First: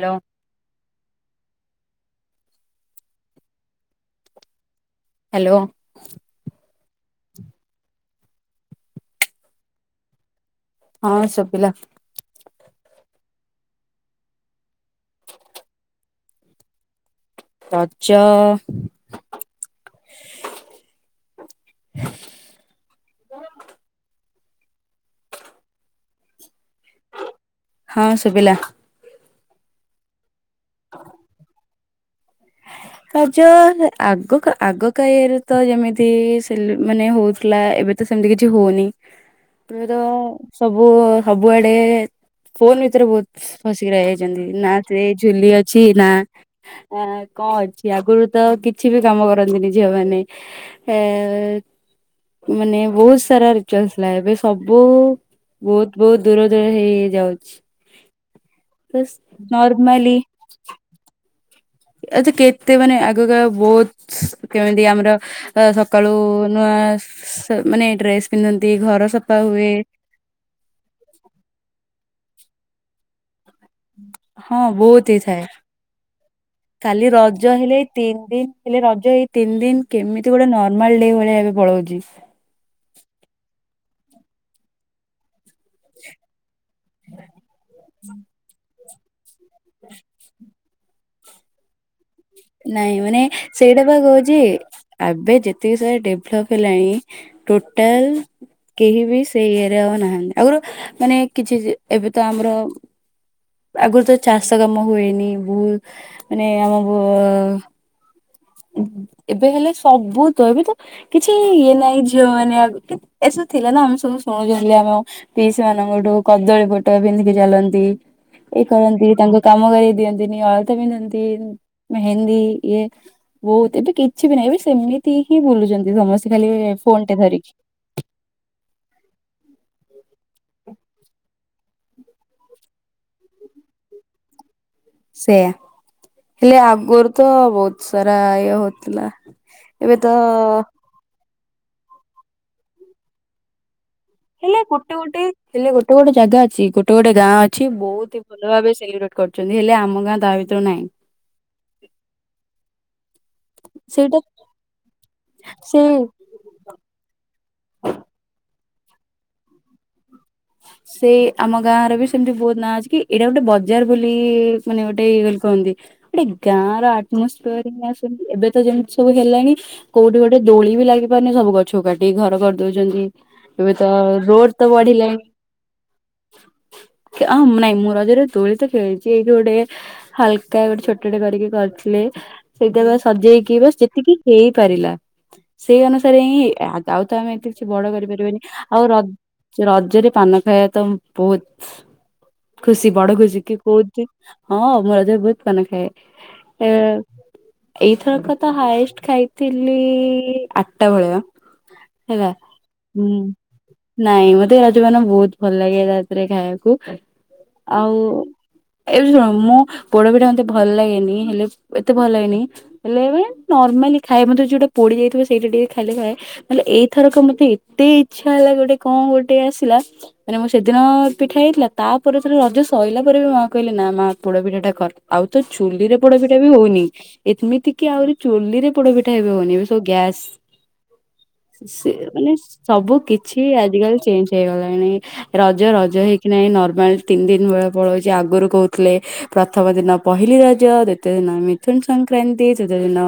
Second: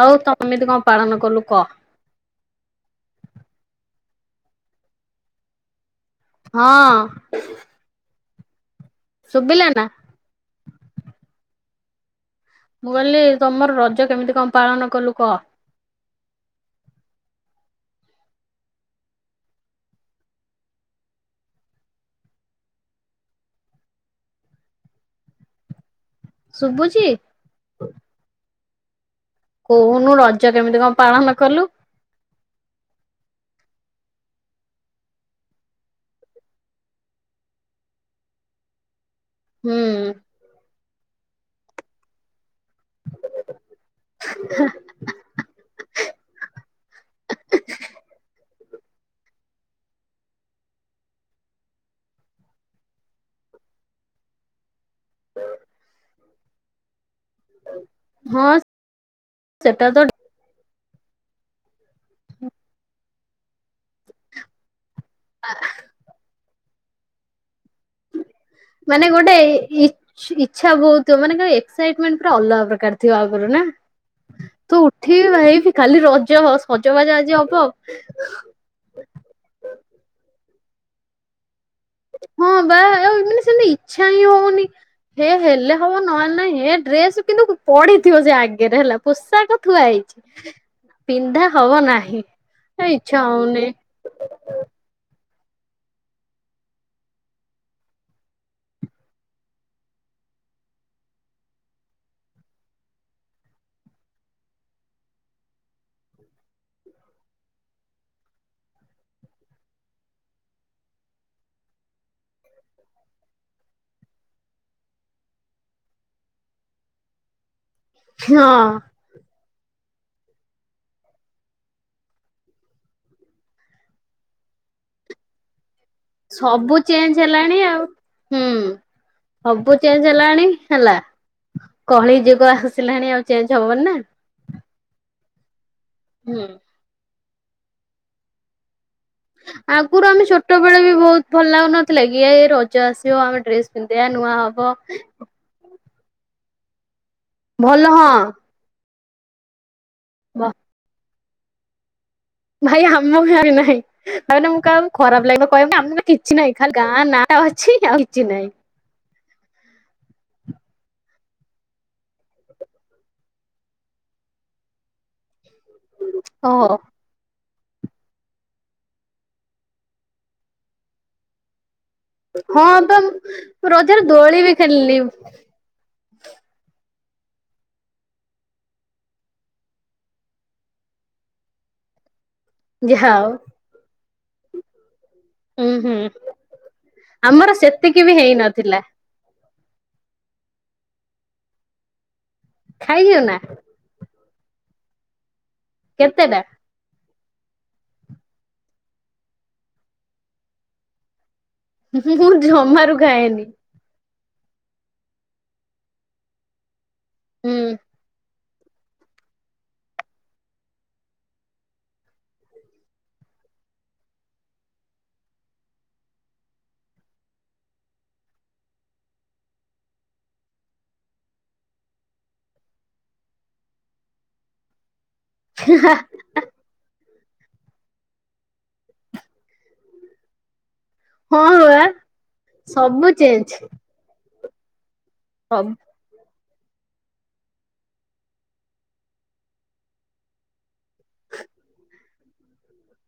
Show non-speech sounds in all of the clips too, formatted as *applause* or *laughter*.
Hello. ଆଉ ତମେତି କଣ ପାଳନ କଲୁ କହ? ହ୍ୟାଲୋ। ହଁ। ଶୁବିଲା ନା‌? ହଁ, ଶୁଭିଲା। ମୁଁ, କହିଲି ତମର ରଜ କେମିତି କଣ ପାଳନ କଲୁ କହ? ରଜ-ଅ ଶୁବୁଚି? ହଁ, ଶୁବିଲା। କୋହୁନୁ ରଜ କେମିତି କଣ ପାଳନ କଲୁ? ରଜ-ଅ ଆଗକା ଆଗକାଇଆରେ ତ ଯେମିତି ସେଲ ମାନେ, ହଉଥିଲା ଏବେ ତ ସେମିତି କିଛି ହଉନି। ହୁଁ ତୋର ସବୁ-ସବୁଆଡେ ଫୋନ୍ ଭିତରେ ବହୁତ୍ ଫସିକି ରହି ଯାଇଛନ୍ତି। ନା ସେ ଝୁଲି ଅଛି ନା ଆକ୍ କଣ ଅଛି, ଆଗରୁ ତ କିଛି ବି କାମ କରନ୍ତିନି ଝିଅ ମାନେ? ଏ-ଏକ୍ ମାନେ ବହୁତ ସାରା ରିଚୁଆଲ୍ ଥିଲା। ଏବେ ସବୁ ବହୁତ୍ ବହୁତ୍ ଦୂର ଦୂର ହେଇ ହେଇ ଯାଉଛି। ହଁ ବାସ୍ ସେଟା ତ ନର୍ମାଲି ଆଛା, କେତେ ମାନେ ଆଗକାଳ ବହୁତ୍ କେମିତି ଆମର ସ କାଳୁ ନୂଆ ସ୍ ମାନେ ଡ୍ରେସ୍ ପିନ୍ଧନ୍ତି ମାନେ ଘର ଗୋଟେ ସପା ହୁଏ। ଇଚ୍ଛା, ବହୁତ୍ ମାନେ ଏକ୍ସାଇଟ୍ ମେଣ୍ଟ ପୁରା ଅଲଗା ପ୍ରକାର ଥିବ ଆଗରୁ ନା? ହଁ ତୁ ବହୁତ ଉଠିବି ହେଇଥାଏ। ଭାଇ, କାଲି ରଜ କାଲି ସଜବାଜ ଆଜି ରଜ ହବ। ହେଲେ ଏଇ ତିନି ଦିନ ହେଲେ ରଜ ଏଇ ତିନି ଦିନ, କେମିତି ଗୋଟେ ନର୍ମାଲ ଡେ ଭଳିଆ ଏବେ ପଳଉଚି। ହଁ, ବା, ଆ ମାନେ ସେମତି ଇଚ୍ଛା ହିଁ ହଉନି। ହେ ହେଲେ ହବ ନହେଲେ ନାଇଁ ହେ ଡ୍ରେସ କିନ୍ତୁ ପଢିଥିବ ସେ ଆଗରେ ହେଲା। ପୋଷାକ ଥୁଆ ହୋଇଛି ପିନ୍ଧା ହବ ନାହିଁ। ଏ ନାଇଁ ମାନେ ଇଚ୍ଛା ହଉନି ସେଇଟା ବା କହୁଛି। ଆବେ ଯେତିକି ସାରା ଡେଭଲପ ହେଲାଣି ଟୋଟାଲ। କେହି ବି ସେଇ ଇଏରେ ଆଉ ନାହାନ୍ତି ଆଗରୁ ମାନେ କିଛି ଏବେ ତ ଆମର ଆଗରୁ ତ ଚାଷ କାମ ହୁଏନି ବହୁତ ମାନେ ଆମ ଏବେ ହେଲେ ସବୁତ ଏବେ ତ କିଛି ଇଏ ନାଇଁ ଝିଅ ମାନେ ଆ ଏସା ଥିଲା ନା ଆମେ ସବୁ ଶୁଣୁ ଆମ ପିଇସି ମାନଙ୍କଠୁ କଦଳୀ ପଟୁଆ ପିନ୍ଧିକି ଚାଲନ୍ତି। ହଁ ଇଏ କରନ୍ତି ତାଙ୍କୁ କାମ କରେଇ ଦିଅନ୍ତିନି ଅଳତା ପିନ୍ଧନ୍ତି ମେହେନ୍ଦୀ ଇଏ। ବହୁତ ଏବେ କିଛି ବି ନାହିଁ ଏବେ ସେମିତି ହିଁ ବୁଲୁଛନ୍ତି ସମସ୍ତେ। ଖାଲି ସବୁ ଫୋନ ଟେ ଚେଞ୍ଜ ଧରିକି। ହେଲାଣି ଆଉ। ହୁଁ ସବୁ ଚେଞ୍ଜ ହେଲାଣି ହେଲା। କଳି ଯୁଗ ଆସିଲାଣି ଆଉ ଚେଞ୍ଜ ହବନି ନା। ସେୟା ହୁଁ ହେଲେ ଆଗରୁ ତ ବହୁତ ସାରା ଇଏ ହଉଥିଲା। ଏବେ ତ ଆଗରୁ ଆମେ ଛୋଟ ବେଳେ ବି ବହୁତ ଭଲ ଲାଗୁନଥିଲା କି ଏଇ ରଜ ଆସିବ ଆମେ ଡ୍ରେସ ପିନ୍ଧିବା ନୂଆ। ହବ ହେଲେ ଗୋଟେ ଗୋଟେ ହେଲେ ଗୋଟେ ଗୋଟେ ଜାଗା ଅଛି ଗୋଟେ ଗୋଟେ ଗାଁ ଅଛି ଭଲ ହଁ ବହୁତ ହିଁ ଭଲ ଭାବେ ସେଲିବ୍ରେଟ। କରୁଛନ୍ତି ହେଲେ ଆମ ଗାଁ ତା ଭିତରୁ ନାହିଁ। ଭାଇ ଆମ ଗାଁରେ ନାହିଁ ସେଇଟା ତାମାନେ ମୁଁ କାହାକୁ ଖରାପ ଲାଗିବ କହିବି ସେ ଆମ କିଛି ନାଇଁ ଖାଲି ଗାଁ ନାଁ ଅଛି ଆଉ କିଛି ନାହିଁ। ସେଇ ଆମ ଗାଁରେ ବି ସେମିତି ବହୁତ ନାଁ ଅଛି କି ଏଇଟା ଗୋଟେ ବଜାର ବୋଲି ମାନେ ଗୋଟେ ଇଏ ବୋଲି କହନ୍ତି। ଗୋଟେ ଓହୋ ଗାଁ ର ମସ୍ତ ଆସ ଏବେ ତ ଯେମିତି ସବୁ ହେଲାଣି କୋଉଠି ଗୋଟେ ଦୋଳି ବି ଲାଗିପାରୁନି ସବୁ। ଗଛ କାଟିକି ଘର ହଁ ତ କରିଦଉଛନ୍ତି ଏବେ ତ ରଜରେ ଦୋଳି ବି ରୋଡ ତ ଖେଳିଲି ବଢିଲାଣି। ଅଁ ନାଇଁ ମୁଁ ରଜରେ ଦୋଳି ତ ଖେଳିଛି ଏଇଠି ଗୋଟେ। ହାଲକା ଗୋଟେ ଛୋଟଟେ କରିକି କରିଥିଲେ। ସେଇଟାବା ଯାହା ହଉ। ସଜେଇକି ବାସ ଯେତିକି ହେଇପାରିଲା। ହୁଁ ସେଇ ହୁଁ ଅନୁସାରେ ହିଁ ଆଉ ତ ଆମେ ଆମର ଏତେ କିଛି ବଡ ସେତିକି ବି କରିପାରିବନି ହେଇନଥିଲା। ଆଉ ର ରଜରେ ପାନ ଖାଇବା ତ ବହୁତ ଖୁସ୍ ଖୁସି ବଡ ଖାଇଛୁ ନା ଖୁସି କି କୋଉ ହଁ ମୁଁ ରଜରେ ବହୁତ ପାନ ଖାଏ? କେତେଟା ଏ ଏଇଥରକ ତ ହାଏଷ୍ଟ ଖାଇଥିଲି ଆଠଟା ଭଳିଆ। ମୁଁ ହେଲା ଜମାରୁ ହୁଁ ଖାଏନି। ନାଇଁ ମତେ ସେ ମାନେ ବହୁତ ଭଲ ଲାଗେ ରାତିରେ ଖାଇବାକୁ ହୁଁ ଆଉ। ଏବେ ଶୁଣ ମୁଁ ପୋଡ ପିଠା ମତେ ଭଲ ଲାଗେନି ହେଲେ ଏତେ ଭଲ ଲାଗେନି। ହେଲେ ମାନେ ନର୍ମାଲି ଖାଏ ମତେ ଯୋଉଟା ପୋଡି ଯାଇଥିବ ସେଇଟା ଟିକେ ଖାଇଦେଲେ। ହେଲେ ଏଇଥରକ ମତେ ଏତେ ଇଛା ହେଲା ଗୋଟେ କଣ ଗୋଟେ ଆସିଲା? ମାନେ ମୁଁ ସେଦିନ ପିଠା ହେଇଥିଲା ତାପରେ ସେ ରଜ ସରିଲା ପରେ ବି ମା କହିଲେ ନା ମା ପୋଡ ପିଠା ଟା କର। ଆଉ ତ ଚୁଲିରେ ପୋଡ ପିଠା ବି ହଉନି। ଏମିତି କି ଆହୁରି ଚୁଲିରେ ପୋଡପିଠା ଏବେ ହଉନି ଏବେ ସବୁ ଗ୍ୟାସ। ହଁ ପରା ସେ ମାନେ ସବୁ କିଛି ଆଜିିକାଲି ଚେଞ୍ଜ ହେଇଗଲାଣି ରଜ ରଜ ହେଇ କି ନାହିଁ ନର୍ମାଲ ତିନି ଦିନ ବେଳେ ପଳାଉଛି ଆଗରୁ କହୁଥିଲେ। ପ୍ରଥମ ଦିନ ପହିଲି ରଜ ଦ୍ଵିତୀୟ ଦିନ ମିଥୁନ ସଂକ୍ରାନ୍ତି ତୃତୀୟ ଦିନ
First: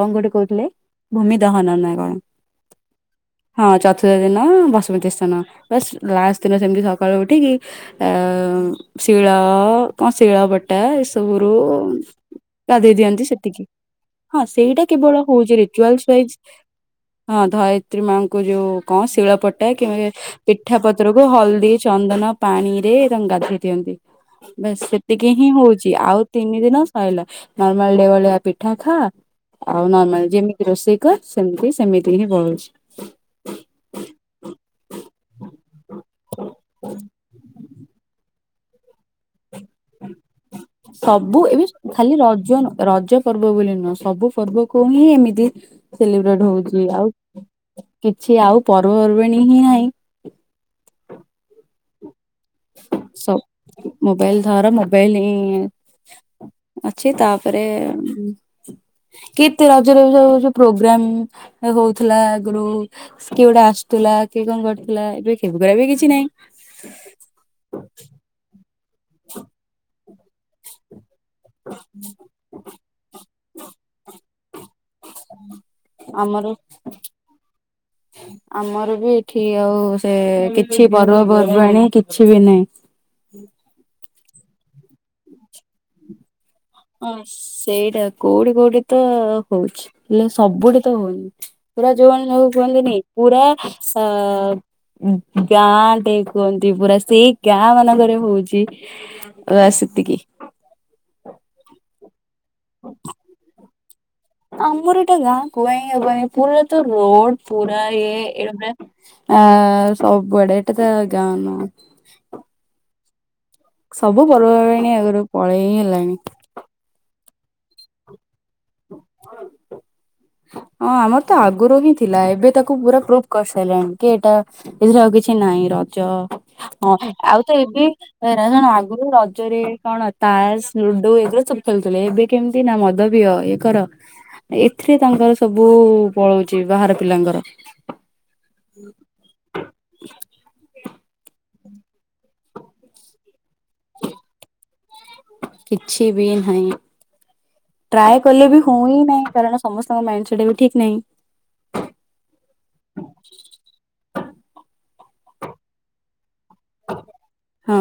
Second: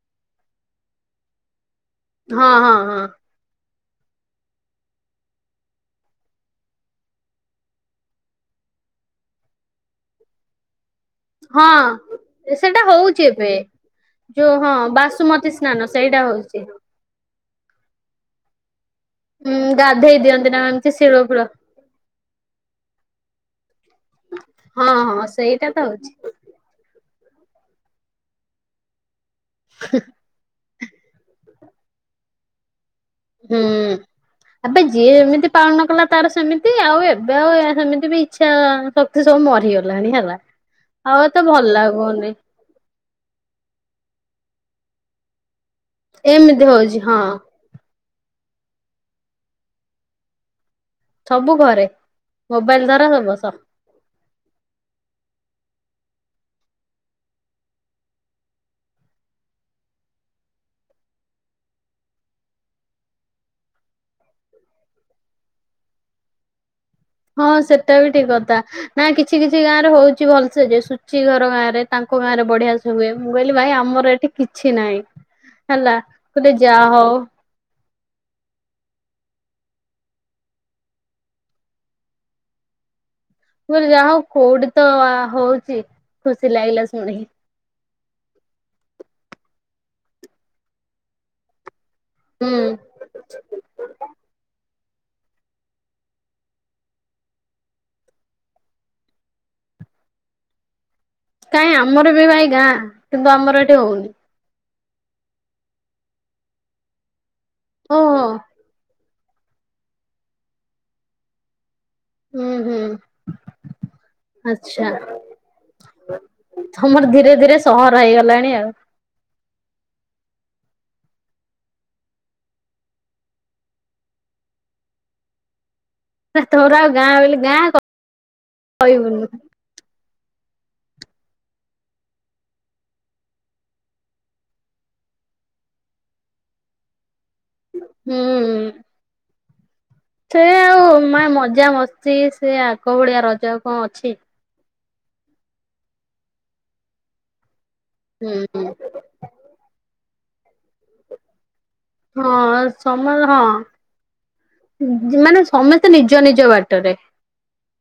କଣ ଗୋଟେ କହୁଥିଲେ ଭୂମି ଦହନ ନା କଣ? ହଁ ହଁ ହଁ। ହଁ ଚତୁର୍ଥ ଦିନ ବସୁମତୀ ସ୍ଥାନ ବାସ ଲାଷ୍ଟ ଦିନ ସେମିତି ସକାଳୁ ଉଠିକି ଆ ଶିଳ କଣ ଶିଳ ବଟା ଏସବୁ ଗୁରୁ ହଁ। ସେଟା ଗାଧେଇ ହଉଛି ଦିଅନ୍ତି ଏବେ ସେତିକି ହଁ ଯୋଉ ସେଇଟା କେବଳ ବାସୁମତୀ ହଉଛି ସ୍ନାନ ରିଚୁଆଲସ ସେଇଟା ୱଇଜ୍ ହଉଛି। ହଁ ଧୟିତ୍ରୀ ମାଙ୍କୁ ଯୋଉ କଣ ଶିଳ ହୁଁ ପଟା କି ଗାଧେଇ ଦିଅନ୍ତି ନା ପିଠା ଏମିତି ପତ୍ର ଶିଳ କୁ ଫିଳ ହଳଦୀ ଚନ୍ଦନ ପାଣିରେ ତାଙ୍କୁ ଗାଧୋଇ ଦିଅନ୍ତି। ବାସ ହଁ ହଁ ସେତିକି ହିଁ ସେଇଟା ତ ହଉଛି ଆଉ ତିନି ଦିନ ସଇଲା ନରମାଲ ଡେ ଭଳିଆ ପିଠା ଖା ଆଉ ନର୍ମାଲ ଯେମିତ ରୋସେଇ କର ସେମିତି ସେମିତି ହିଁ ପଳଉଛି। ହୁଁ ଆବେ ଯିଏ ଯେମିତି ପାଳନ କଲା ତାର ସେମିତି ଆଉ ଏବେ ଆଉ ସେମିତି ବି ଇଛା ଶକ୍ତି ସବୁ ମରିଗଲା ସବୁ ଏବେ ଖାଲି ଲାଗୁନି। ରଜ ରଜ ପର୍ବ ବୋଲି ନୁହଁ ସବୁ ପର୍ବ କୁ ହିଁ ଏମିତି ସେଲିବ୍ରେଟ ଏମିତି ହଉଛି ଆଉ ହଁ କିଛି ଆଉ ପର୍ବପର୍ବାଣୀ ହିଁ ନାହିଁ। ସବୁ ଘରେ ମୋବାଇଲ ଧର ସବୁ ବସ। ମୋବାଇଲ ଧର ମୋବାଇଲ ହିଁ ଅଛି ତାପରେ କେତେ ରଜରେ ଯୋଉ ପ୍ରୋଗ୍ରାମ ହଉଥିଲା ଆଗରୁ କିଏ ଗୋଟେ ଆସୁଥିଲା କିଏ କଣ କରୁଥିଲା ଏବେ *inaudible* ବି କିଛି ନାଇଁ ହଁ ସେଟା ବି ଠିକ କଥା ନା କିଛି କିଛି ଗାଁ ରେ ହଉଛି ଭଲସେ ଯେ ଚ ଘର ଗାଁରେ ତାଙ୍କ ଗାଁ ରେ ବଢିଆ ସେ ହୁଏ ମୁଁ କହିଲି ଭାଇ ଆମର ଏଠି କିଛି ନାହିଁ। ହେଲା ଆମର କହିଲି ଯା ହଉ ଆମର ବି ଏଠି ଆଉ ସେ କିଛି ପର୍ବପର୍ବାଣି କିଛି ବି ନାହିଁ ମୁଁ କହିଲି ଯାହା ହଉ କୋଉଠି ତ ହଉଛି ଖୁସି ଲାଗିଲା ହଁ ଶୁଣିକି ସେଇଟା କୋଉଠି କୋଉଠି ତ ହଉଛି ହେଲେ ସବୁଠେ ତ ହଉନି। ପୁରା ଯୋନ ଲୋକ ହୁଁ କୁହନ୍ତିନି ପୁରା ଅ ଗାଁ ଟେ କୁହନ୍ତି ପୁରା ସେଇ ଗାଁ ମାନଙ୍କରେ ହଉଛି। ବାସ ସେତିକି। କାଇ ଆମର ବି ଭାଇ ଗାଁ କିନ୍ତୁ ଆମର ଏଠି ହଉନି ଆମର ଏଟା ଗାଁ କୁହା ହିଁ ହବନି ପୁରା ତ ରୋଡ ପୁରା ଇଏ ଓହୋ ଏଇଟା ପୁରା ଆ ସବୁଆଡେ ଏଇଟା ତ ଗାଁ ନୁହ ହୁଁ ହୁଁ। ସବୁ ଆଚ୍ଛା ପର୍ବର୍ବାଣି ଆଗରୁ ପଳେଇ ହି ହେଲାଣି ତମର ଧୀରେ ଧୀରେ ସହର ହେଇଗଲାଣି ଆଉ ହଁ ଆମର ତ ଆଗରୁ ହିଁ ଥିଲା ଏବେ ତାକୁ ପୁରା ପ୍ରୁଭ କରିସାରିଲାଣି କି ଏଇଟା ଏଥିରେ ଆଉ କିଛି ନାହିଁ ର ନା ତୋର ଆଉ ହଁ ଗାଁ ବୋଲି ଆଉ ତ ଗାଁ ଏବେ ରାଜ ଜଣ ଆଗରୁ କହିବୁନି ରଜରେ କଣ ଅଛି ତାସ ଲୁଡୁ ଏଗୁଡ଼ା ସବୁ ଖେଳୁଥିଲେ ଏବେ କେମିତି ନା ମଦ ପିୟ ତାଙ୍କର ଏଥିରେ ତାଙ୍କର ସବୁ ପଳଉଛି ବାହାର ପିଲାଙ୍କର ହୁଁ। ସେ ଆଉ ମ ମଜା ମସ୍ତି ସେ ଆଗ ଭଳିଆ ରଜ କଣ ଅଛି? କିଛି ବି ନାହିଁ ଟ୍ରାଏ କଲେ ହୁଁ ବି ହୋଉ ହିଁ ନାହିଁ କାରଣ ସମସ୍ତେ ସମସ୍ତଙ୍କ ମାଇଣ୍ଡ ସେଟ୍ ଏବେ ଠିକ୍ ନାହିଁ। ହଁ ସମ ହଁ ମାନେ ସମସ୍ତେ ନିଜ ନିଜ ବାଟରେ ରେ ହଁ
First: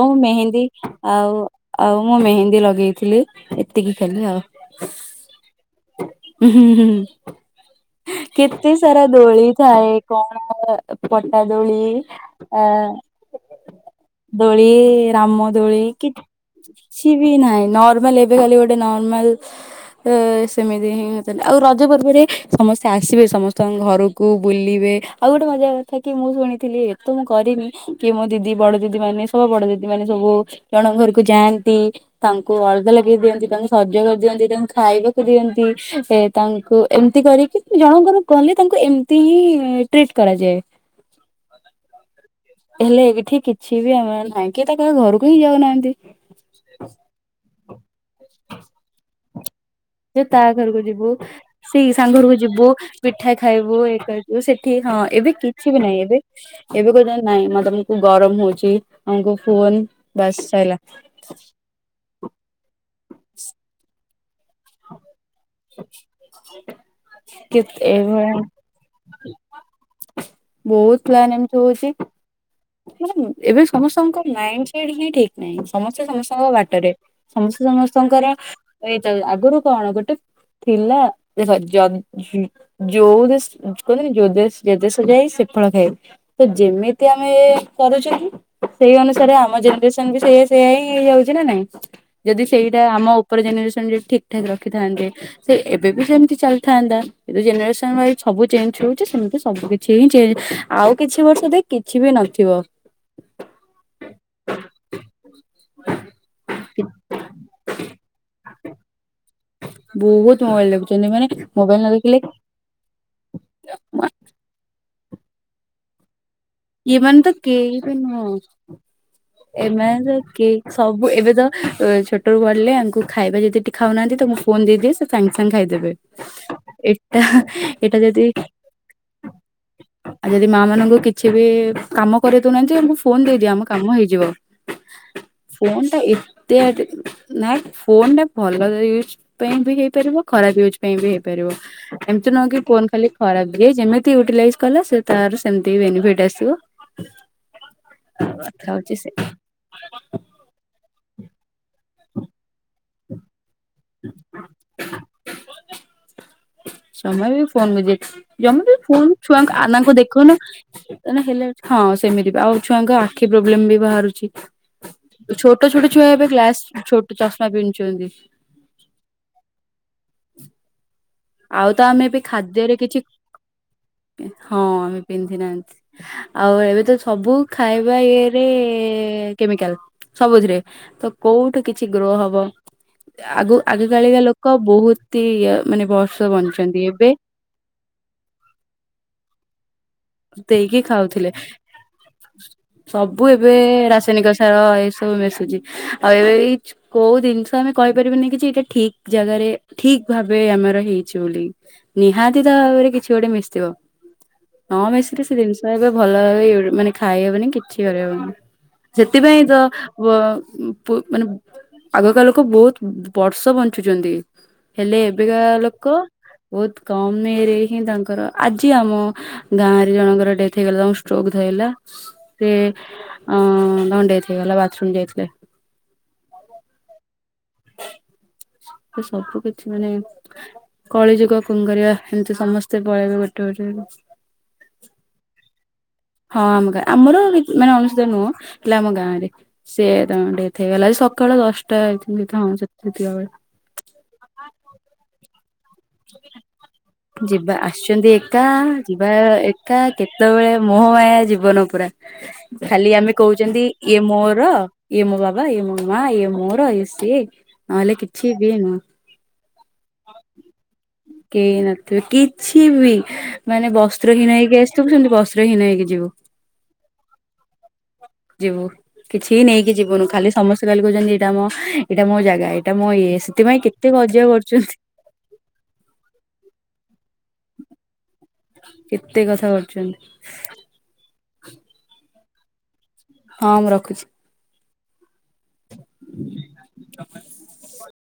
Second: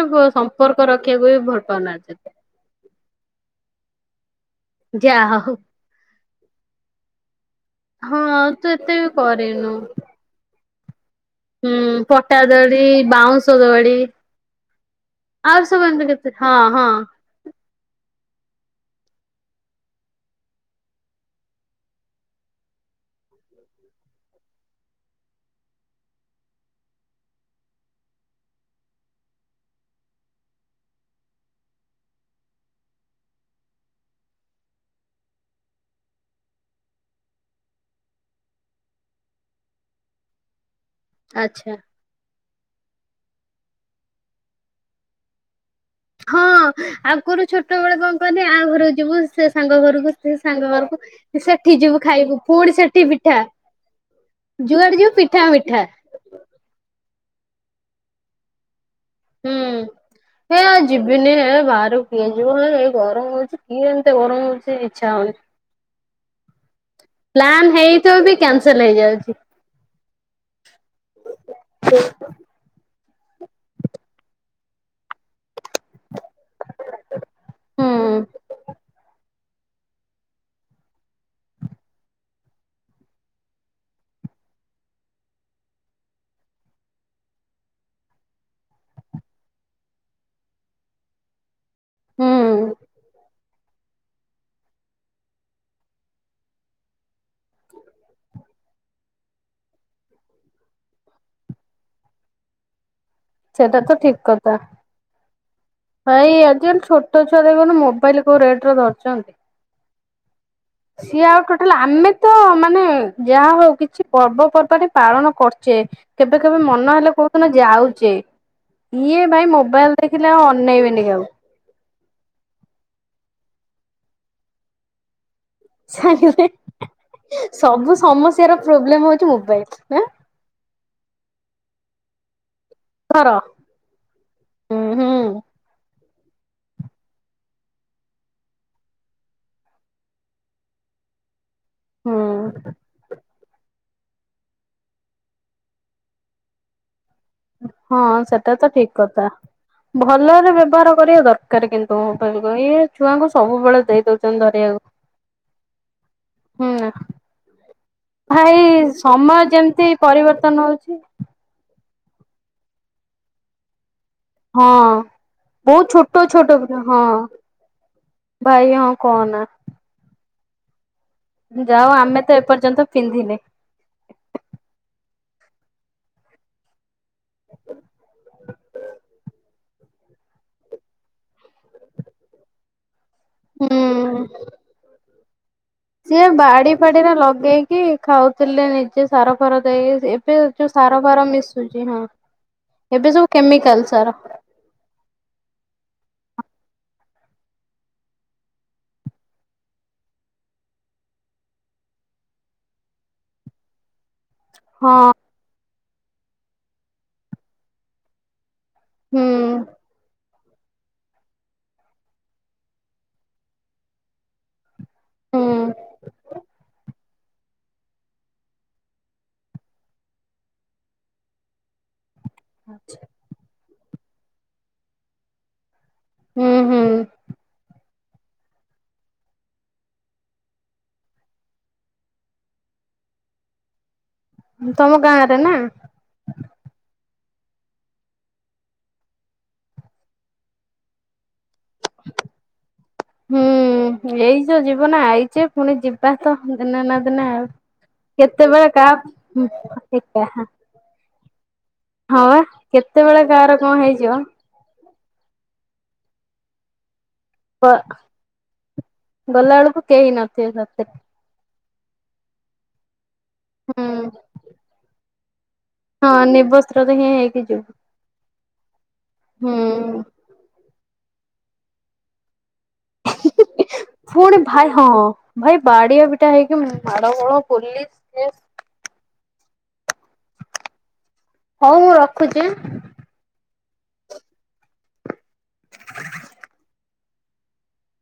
ଆଉ ମେହେନ୍ଦୀ ସମ୍ପର୍କ ରଖିବାକୁ ବି ଆଉ ଭଲ ଆଉ ମୁଁ ପାଉନାହାନ୍ତି ମେହେନ୍ଦୀ ଲଗେଇବି ଥିଲି ଏତିକି ଖାଲି ଆଉ ଯାହା ହେଉ ହ ହ ହଁ ଆଉ ତୁ କେତେ ଏତେ ସାରା ବି ଦୋଳି କରିନୁ ଥାଏ କଣ ହୁଁ ପଟାଦୋଳି ପଟା ଆ ଦୋଳି ବାଉଁଶ ଦୋଳି ଦୋଳି ରାମ ଆଉ ଦୋଳି ସବୁ ଏମିତି କେତେ ହଁ ହଁ କିଛି ବି ନାହିଁ ନର୍ମାଲ୍ ଏବେ ଖାଲି ଗୋଟେ ନର୍ମାଲ୍ ତ ସେମିତି ହିଁ ହେଉଥିଲା ଆଉ ରଜ ପର୍ବରେ ସମସ୍ତେ ଆସିବେ ସମସ୍ତଙ୍କ ଘରକୁ କୁ ବୁଲିବେ ଆଉ ଗୋଟେ ମଜା କଥା କି ମୁଁ ଶୁଣିଥିଲି ଏ ତ କରିନି କି ମୋ ଦିଦି ବଡ଼ ଦିଦି ମାନେ ସବୁ ବଡ଼ ଦିଦି ମାନେ ସବୁ ଜଣଙ୍କ ଘରକୁ ଯାଆନ୍ତି ତାଙ୍କୁ ଅଳଦା ଲଗେଇ ଦିଅନ୍ତି ତାଙ୍କୁ ସଜ କରିଦିଅନ୍ତି ତାଙ୍କୁ ଖାଇବାକୁ ଦିଅନ୍ତି ଏ ତାଙ୍କୁ ଏମିତି କରି ଜଣଙ୍କ ଘରକୁ ଗଲେ ତାଙ୍କୁ ଏମତି ହିଁ ଟ୍ରିଟ୍ କରାଯାଏ ଆଛା ହେଲେ ଏଠି କିଛି ବି ଆମର ନାହିଁ କିଏ ତାଙ୍କ ଘରକୁ ହିଁ ଯାଉନାହାନ୍ତି ହଁ ଆଗରୁ ଛୋଟ ବେଳେ କଣ କହନି ଆହା ଘରକୁ ଯିବୁ ସେ ସାଙ୍ଗ ଘରକୁ ସେ ତା ସାଙ୍ଗ ଘରକୁ ଯିବୁ ସେଠି ସେଇ ଯିବୁ ସାଙ୍ଗରକୁ ଖାଇବୁ ଯିବୁ ପୁଣି ସେଠି ପିଠା ଖାଇବୁ ସେଠି ହଁ ଯୁଆଡେ ଯିବୁ ଏବେ ପିଠା କିଛି ବି ମିଠା ନାହିଁ ଏବେ ଏବେ କ ନାଇଁ ମା ତମକୁ ଗରମ ହଉଛି ଆମକୁ ଫୋନ୍ ବାସ୍ ସାଇଲା ସେ ଭାଆରୁ କିଏଯିବ ଏଇ ଗରମ ହେଉଛି କିଏ ଏମିତି ଗରମରେ ଇଚ୍ଛା ହଉନି ପ୍ଲାନ୍ କେତେ ହେଇଥିବ ବି ଏଇଭଳିଆ କ୍ୟାନସେଲ ହେଇଯାଉଛି ବହୁତ ପ୍ଲାନ୍ ଏମିତି ହଉଛି ଏବେ ସମସ୍ତଙ୍କ ମାଇଣ୍ଡି ସେଟ୍ ହିଁ ଠିକ୍ ନାହିଁ ସମସ୍ତେ ସମସ୍ତଙ୍କ ବାଟରେ ସମସ୍ତେ ହୁଁ ସମସ୍ତଙ୍କର ଏ ଆଗରୁ କଣ ଗୋଟେ ଥିଲା ଯଦି ଯୋଉ ଦେ କହନ୍ତିନି ଯୋଉ ଦେ ଯେ ଦେଶ ଯାଇ ସେ ଫଳ ଖାଇ ତ ଯେମିତି ଆମେ କରୁଛନ୍ତି ସେଇ ଅନୁସାରେ ଆମ ଜେନେରେସନ୍ ବି ସେଇଆ ସେଇଆ ହିଁ ହେଇଯାଉଛି ନା ନାଇଁ ଯଦି ହୁଁ। ସେଇଟା ଆମ ଉପର ଜେନେରେସନ୍ ଯଦି ଠିକ୍ ଠାକ୍ ରଖିଥାଆନ୍ତେ ସେ ଏବେ ବି ସେମିତି ଚାଲିଥାନ୍ତା ଏ ଜେନେରେସନ୍ ୱାଇଜ ସବୁ ଚେଞ୍ଜ ହଉଛି ସେମିତି ସବୁ କିଛି ହିଁ ଚଞ୍ଜ ଆଉ କିଛି ବର୍ଷ ଦେଖେ କିଛି ବି ନଥିବ ସେଟା ତ ଠିକ୍ କଥା ଭାଇ ଆଜିକାଲି ଛୋଟ ଛୁଆ ଦେଖନ୍ତୁ ମୋବାଇଲି କୋଉ ରେଟ୍ ରେ ଧରିଛନ୍ତି ବହୁତ ମେବାଇଲି ଦେଖିଛନ୍ତି ସିଏ ଆଉ ଟୋଟାଲ୍ ଆମେ ତ ମାନେ ଯାହା ହଉ କିଛି ପର୍ବପର୍ବାଣି ପାଳନ କରୁଛେ କେବେ କେବେ ମନ ହେଲେ ଏମାନେ ତ କହୁ ଦିନ କେହି ବି ଯାଉଛେ ନୁହଁ ଇଏ ଭାଇ ମୋବାଇଲି ଦେଖିଲେ ଆଉ ଅନନେଇବେନି କାହାକୁ ଛୋଠାକୁ ଗଲେ ଆଙ୍କୁ ଖାଇବା ଯଦି ଟିକେ ଖାଉନାହାନ୍ତି ତ ମୁ ଫୋନ୍ ଦେଇଦିଏ ସେ ସାଙ୍ଗେସାଙ୍ଗେ ଖାଇଦେବେ ସାଙ୍ଗେ ଏଟା ସାଙ୍ଗେ ଏଇଟା ଯଦି ହଁ ଆଉ ଯଦି ମା ମାନଙ୍କୁ କିଛି ବି କାମ କରି ଦଉନାହାନ୍ତି ଆମକୁ ଫୋନ୍ ଧର ଦେଇଦିଏ ଆମ କାମ ହେଇଯିବ ହୁଁ ହୁଁ। ଫୋନ୍ ଟା ଏତେ ନାଇଁ ଫୋନ୍ ଟା ଭଲୟୂଜ୍ ପାଇଁ ବି ହେଇପାରିବ ଖରାପ୍ ୟୁଜୁ ପାଇଁ ବି ହେଇପାରିବ ଏମ୍ତି ନୁହଁକି ହୁଁ ଫୋନ୍ ଖାଲି ଖରାପ ଯିଏ ଯେମିତି ୟୁଟିଲାଇଜ୍ କଲା ସେ ତାର ସେମ୍ତି *unintelligible* *unintelligible* ଆସିବ। ହଁ ସେଟା ତ କଥା ଠିକ୍ ହଉଛି ସେ କଥା ଭଲରେ ବ୍ୟବହାର କରିବା ଦର୍ କାରେ କିନ୍ତୁ ଇ ଛୁଆଙ୍କୁ ସବୁବେଳେ ଦେଇ ଦଉଚନ୍ତି ଧରିବାକୁ। ହୁଁ ସେମାନେ ସେମିତି ଯେମିତି ଭାଇ ଛୁଆଙ୍କୁ ସମୟ ଛୁଆଙ୍କୁ ଯେମିତି ଆନାଙ୍କୁ ଦେଖୁନୁ ପରିବର୍ତ୍ତନ ହଉଛି କଣ ହେଲେଣି। ହଁ ସେମିତି ବି ଆଉ ଛୁଆଙ୍କ ଆଖି ପ୍ରୋବ୍ଲେମ୍ ବି ବାହାରୁଚି। ହଁ ଛୋଟ ଛୋଟ ବହୁତ ଛୁଆ ଏବେ ଛୋଟ ଗ୍ଲାସ ପିଲା ହଁ ଛୋଟ ଚଷମା ପିନ୍ଦୁଚନ୍ତି। ଭାଇ ହଁ କହନା। ଆଉ ତ ଯାଉ ଆମେ ବି ତ ଖାଦ୍ୟରେ ଏପର୍ଯ୍ୟନ୍ତ କିଛି ପିନ୍ଧିନେ। ପା ହଁ ଆମେ ପିନ୍ଧି ନାହା ଆଉ ଏବେ ତ ସବୁ ଖାଇବା ଇଏରେ କେମିକାଲ୍। ସବୁଥିରେ ତ କୋଉଠୁ କିଛି ଗ୍ରହ ହବ। ଆଗ ଆଗକାଳିକା ହୁଁ ଲୋକ ବହୁତ୍ ଇ ମାନେ ଭ ସିଏ ବାଡି ଫାଡିରେ ଲଗେଇକି ଖାଉଥିଲେ ନିଜେ ସାରଫାର ଦେଇ ଏ ଏବେ ଯୋଉ ଦେଇକି ସାରଫାର ଖାଉଥିଲେ। ମିଶୁଚି ହଁ ଏବେ ସବୁ କେମିକାଲ୍ ସାର। ହଁ ଏଇସବୁ ମିଶୁଚି ଆଉ ଏବେ ଏଇ ଛୁ କୋଉ ଜିନ୍ଷ ଆମେ କହିପାରିବୁନି କି ଯେ ଏଇଟା ଠିକ୍ ଜାଗାରେ ଠିକ୍ ଭାବେ ଆମର ହେଇଛି ବୋଲି। ନିହାତି ତ ଭାବରେ କିଛି ଗୋଟେ ମିଶିଥିବ। ନ ହଁ ମିଶିଲେ ସେ ଜିନ୍ଷ ଏବେ ଭଲ ଭାବେ *unintelligible* ମାନେ ଖାଇହବନି କିଛି କରିହବନି। ହୁଁ ସେଥିପାଇଁ ତ ବ ଉଁ ପୁ ମାନେ ଆଗକାଳ ଲୋକ ବହୁତ୍ ବର୍ଷ ବଞ୍ଚୁଚନ୍ତି। ହେଲେ ଏବେକା ହୁଁ ଲୋକ ବହୁତୁ କମ ଇଏରେ ହିଁ ତାଙ୍କର ଆଜି ଆମ ଗାଁରେ ଜଣଙ୍କର ଡେଥ୍ ହେଇଗଲା ତାଙ୍କୁ ଷ୍ଟ୍ରୋକ୍ ଧଇଲା। ସେ ଅଁ ତାଙ୍କ ଡେଥ୍ ହେଇଗଲା ବାଥରୁମ୍ ଯାଇଥିଲେ। ହୁଁ ହୁଁ। ଏ ସବୁ କିଛି ମାନେ କଳିଯୁଗ କଁ କରବା ଏମିତି ସମସ୍ତେ ପଳେଇବେ ଗୋଟେ ଗୋଟେ। ତମ ଗାଁରେ ନା। ହଁ ଆମ୍ ଗାଁ ଆମର *unintelligible* ମାନେ ଅଣସୁଧିଆ ନୁହଁ ହେଲେ ଆମ ଗାଁରେ। ସିଏ ତାଙ୍କ ଡେଥ୍ ହେଇଗଲା ସକାଳ ଦଶଟା *unintelligible* ହଁ ସେତିକିଆ ବେଳେ। ହୁଁ ଏଇ ଯୋ ଜୀବନ ଆଇଚେ ପୁଣି ଯିବା ତ ଦିନେ ନା ଦିନ୍। ଯିବା ଆସିଚନ୍ତି ଏକା ଯିବା ଏକା କେତେବେଳେ ମୋହମାୟା ଜୀବନ ପୁରା ହଁ ବା ଖାଲି ଆମେ କେତେବେଳେ କାହାର କହୁଚନ୍ତି କଣ ଇଏ ହେଇଯିବ ମୋର। ଇଏ ମୋ ବାବା ଇଏ ମୋ ମା ଇଏ ମୋର ଇଏ ସିଏ ନହେଲେ କିଛି ବି ନୁ। ଗଲାବେଳକୁ କେହି ନଥିବେ ସାଥିରେ। କେହି ନଥିବେ କିଛି ବି। ମାନେ ହୁଁ ବସ୍ତ୍ର ହୀନ ହେଇକି ଆସିଥିବୁ ସେମିତି ବସ୍ତ୍ର ହୀନ ହେଇକି ଯିବୁ। ହଁ ନିବସ୍ତ୍ର ତ ହିଁ ହେଇକି ଯିବୁ। ଯିବୁ କିଛି ନେଇକି ହୁଁ। ଯିବୁନୁ ଖାଲି ସମ *unintelligible* ଖାଲି କହୁଚନ୍ତି ଏଇଟା ମୋ ଏଇଟା ମୋ ଜାଗା ଏଇଟା ମୋ ଇଏ ସେଥିପାଇଁ କେତେ କଜିଆ ପୁଣି ଭାଇ କରୁଚନ୍ତି। ହଁ ଭାଇ ବାଡିଆ ପିଟା ହେଇକି ମାଡଗୋଳ ପୋଲିସ୍ ଇଏ *unintelligible* କେତେ କଥା କରୁଚନ୍ତି। ହଉ ମୁଁ ରଖୁଚି ଆଁ। ହଁ ମୁଁ ରଖୁଚି। *unintelligible* *unintelligible*